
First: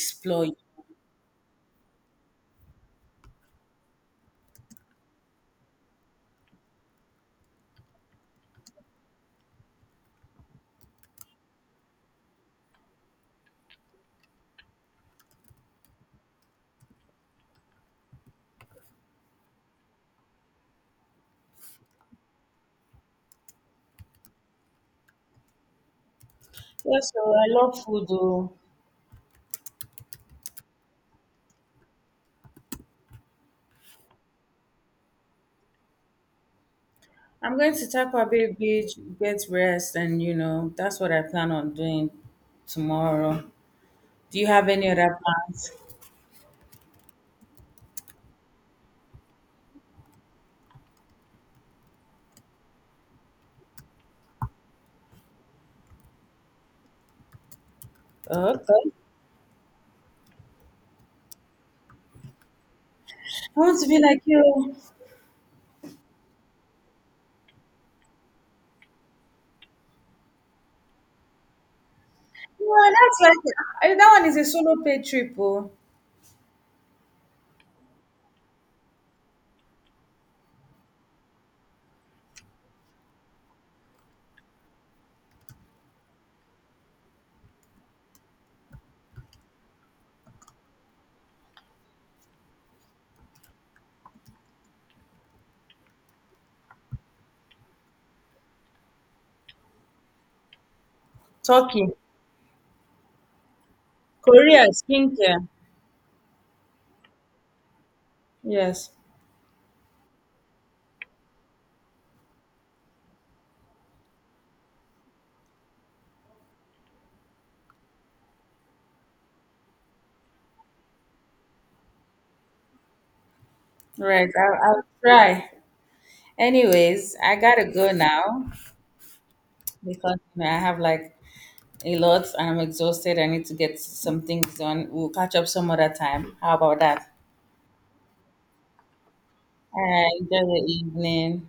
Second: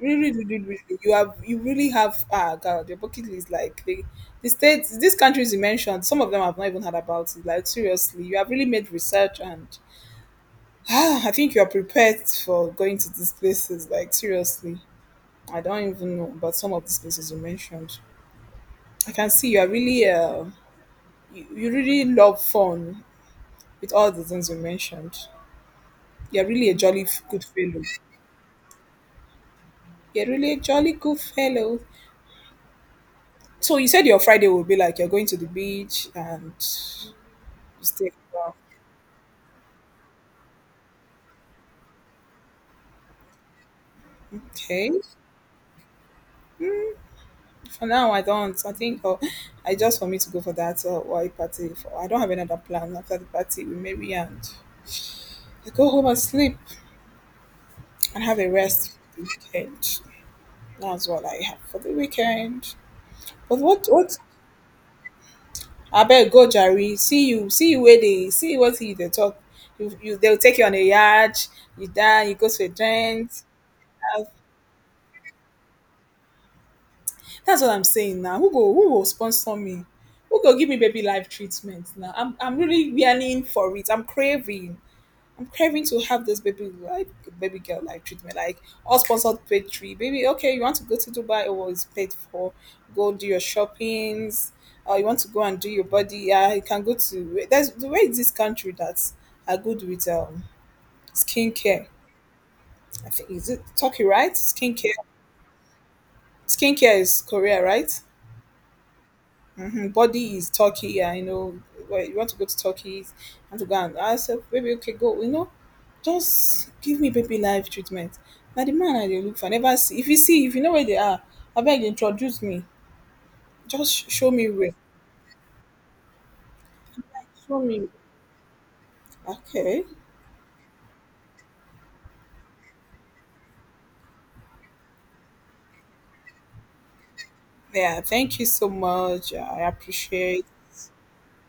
Speaker 1: really, really, really. really, You have you really have ah God, your bucket list like the the states, these countries you mentioned. Some of them I've not even heard about it. Like seriously, you have really made research and ah, I think you're prepared for going to these places. Like seriously, I don't even know about some of these places you mentioned. I can see you are really, uh, you, you really love fun with all the things you mentioned. You're really a jolly
Speaker 2: Yes, so
Speaker 1: f- good
Speaker 2: I love
Speaker 1: fellow.
Speaker 2: food. Though.
Speaker 1: You're really a jolly good fellow. So you said your Friday will be like you're going to the beach and
Speaker 2: I'm going
Speaker 1: you
Speaker 2: to
Speaker 1: stay
Speaker 2: Takwa Bay
Speaker 1: around.
Speaker 2: Beach, get rest, and you know that's what I plan on doing tomorrow. Do you have any
Speaker 1: Okay.
Speaker 2: other plans?
Speaker 1: For now, I don't. I think uh, I just for me to go for that uh, white party. For, I don't have another plan after the party. We maybe and I go home and sleep and have a
Speaker 2: Okay.
Speaker 1: rest for the weekend. That's what I have for the weekend. But
Speaker 2: I want
Speaker 1: what
Speaker 2: to be
Speaker 1: what
Speaker 2: like you.
Speaker 1: I better go Jerry, see you, see you where they see you what you they talk. You, you they'll take you on a yard, you die, you go to a
Speaker 2: Yeah, that's
Speaker 1: joint.
Speaker 2: like I- that
Speaker 1: Uh,
Speaker 2: one is a solo paid trip. Oh,
Speaker 1: That's what I'm saying now. Who go who will sponsor me? Who go give me baby life treatment now? I'm I'm really yearning for it. I'm craving. I'm craving to have this baby like baby girl like treatment, like all sponsored paid three. Baby, okay, you want to go to Dubai oh well, it's paid for. Go do your shoppings. Uh, you want to go and do your body. Yeah, you can go to. There's the way is this country that's are good with um skincare.
Speaker 2: Turkey,
Speaker 1: I think is it Turkey, right?
Speaker 2: Korea,
Speaker 1: Skincare.
Speaker 2: skincare.
Speaker 1: Skincare is Korea, right?
Speaker 2: Yes,
Speaker 1: Mhm, body is Turkey. Yeah, you know, well, you want to go to Turkey and to go and I said, baby, okay, go. You know, just give me baby life treatment. Now the man I dey look for I never see. If you see, if you know where they are, I beg introduce me. Just sh-
Speaker 2: right.
Speaker 1: show me
Speaker 2: I'll,
Speaker 1: where.
Speaker 2: I'll try. Anyways, I
Speaker 1: Show
Speaker 2: gotta
Speaker 1: me.
Speaker 2: go now
Speaker 1: Okay.
Speaker 2: because you know, I have like a lot. I'm exhausted. I need to get some things done. We'll catch up some other time. How about that?
Speaker 1: Yeah. Thank you so much. I
Speaker 2: All right. Enjoy
Speaker 1: appreciate.
Speaker 2: the evening.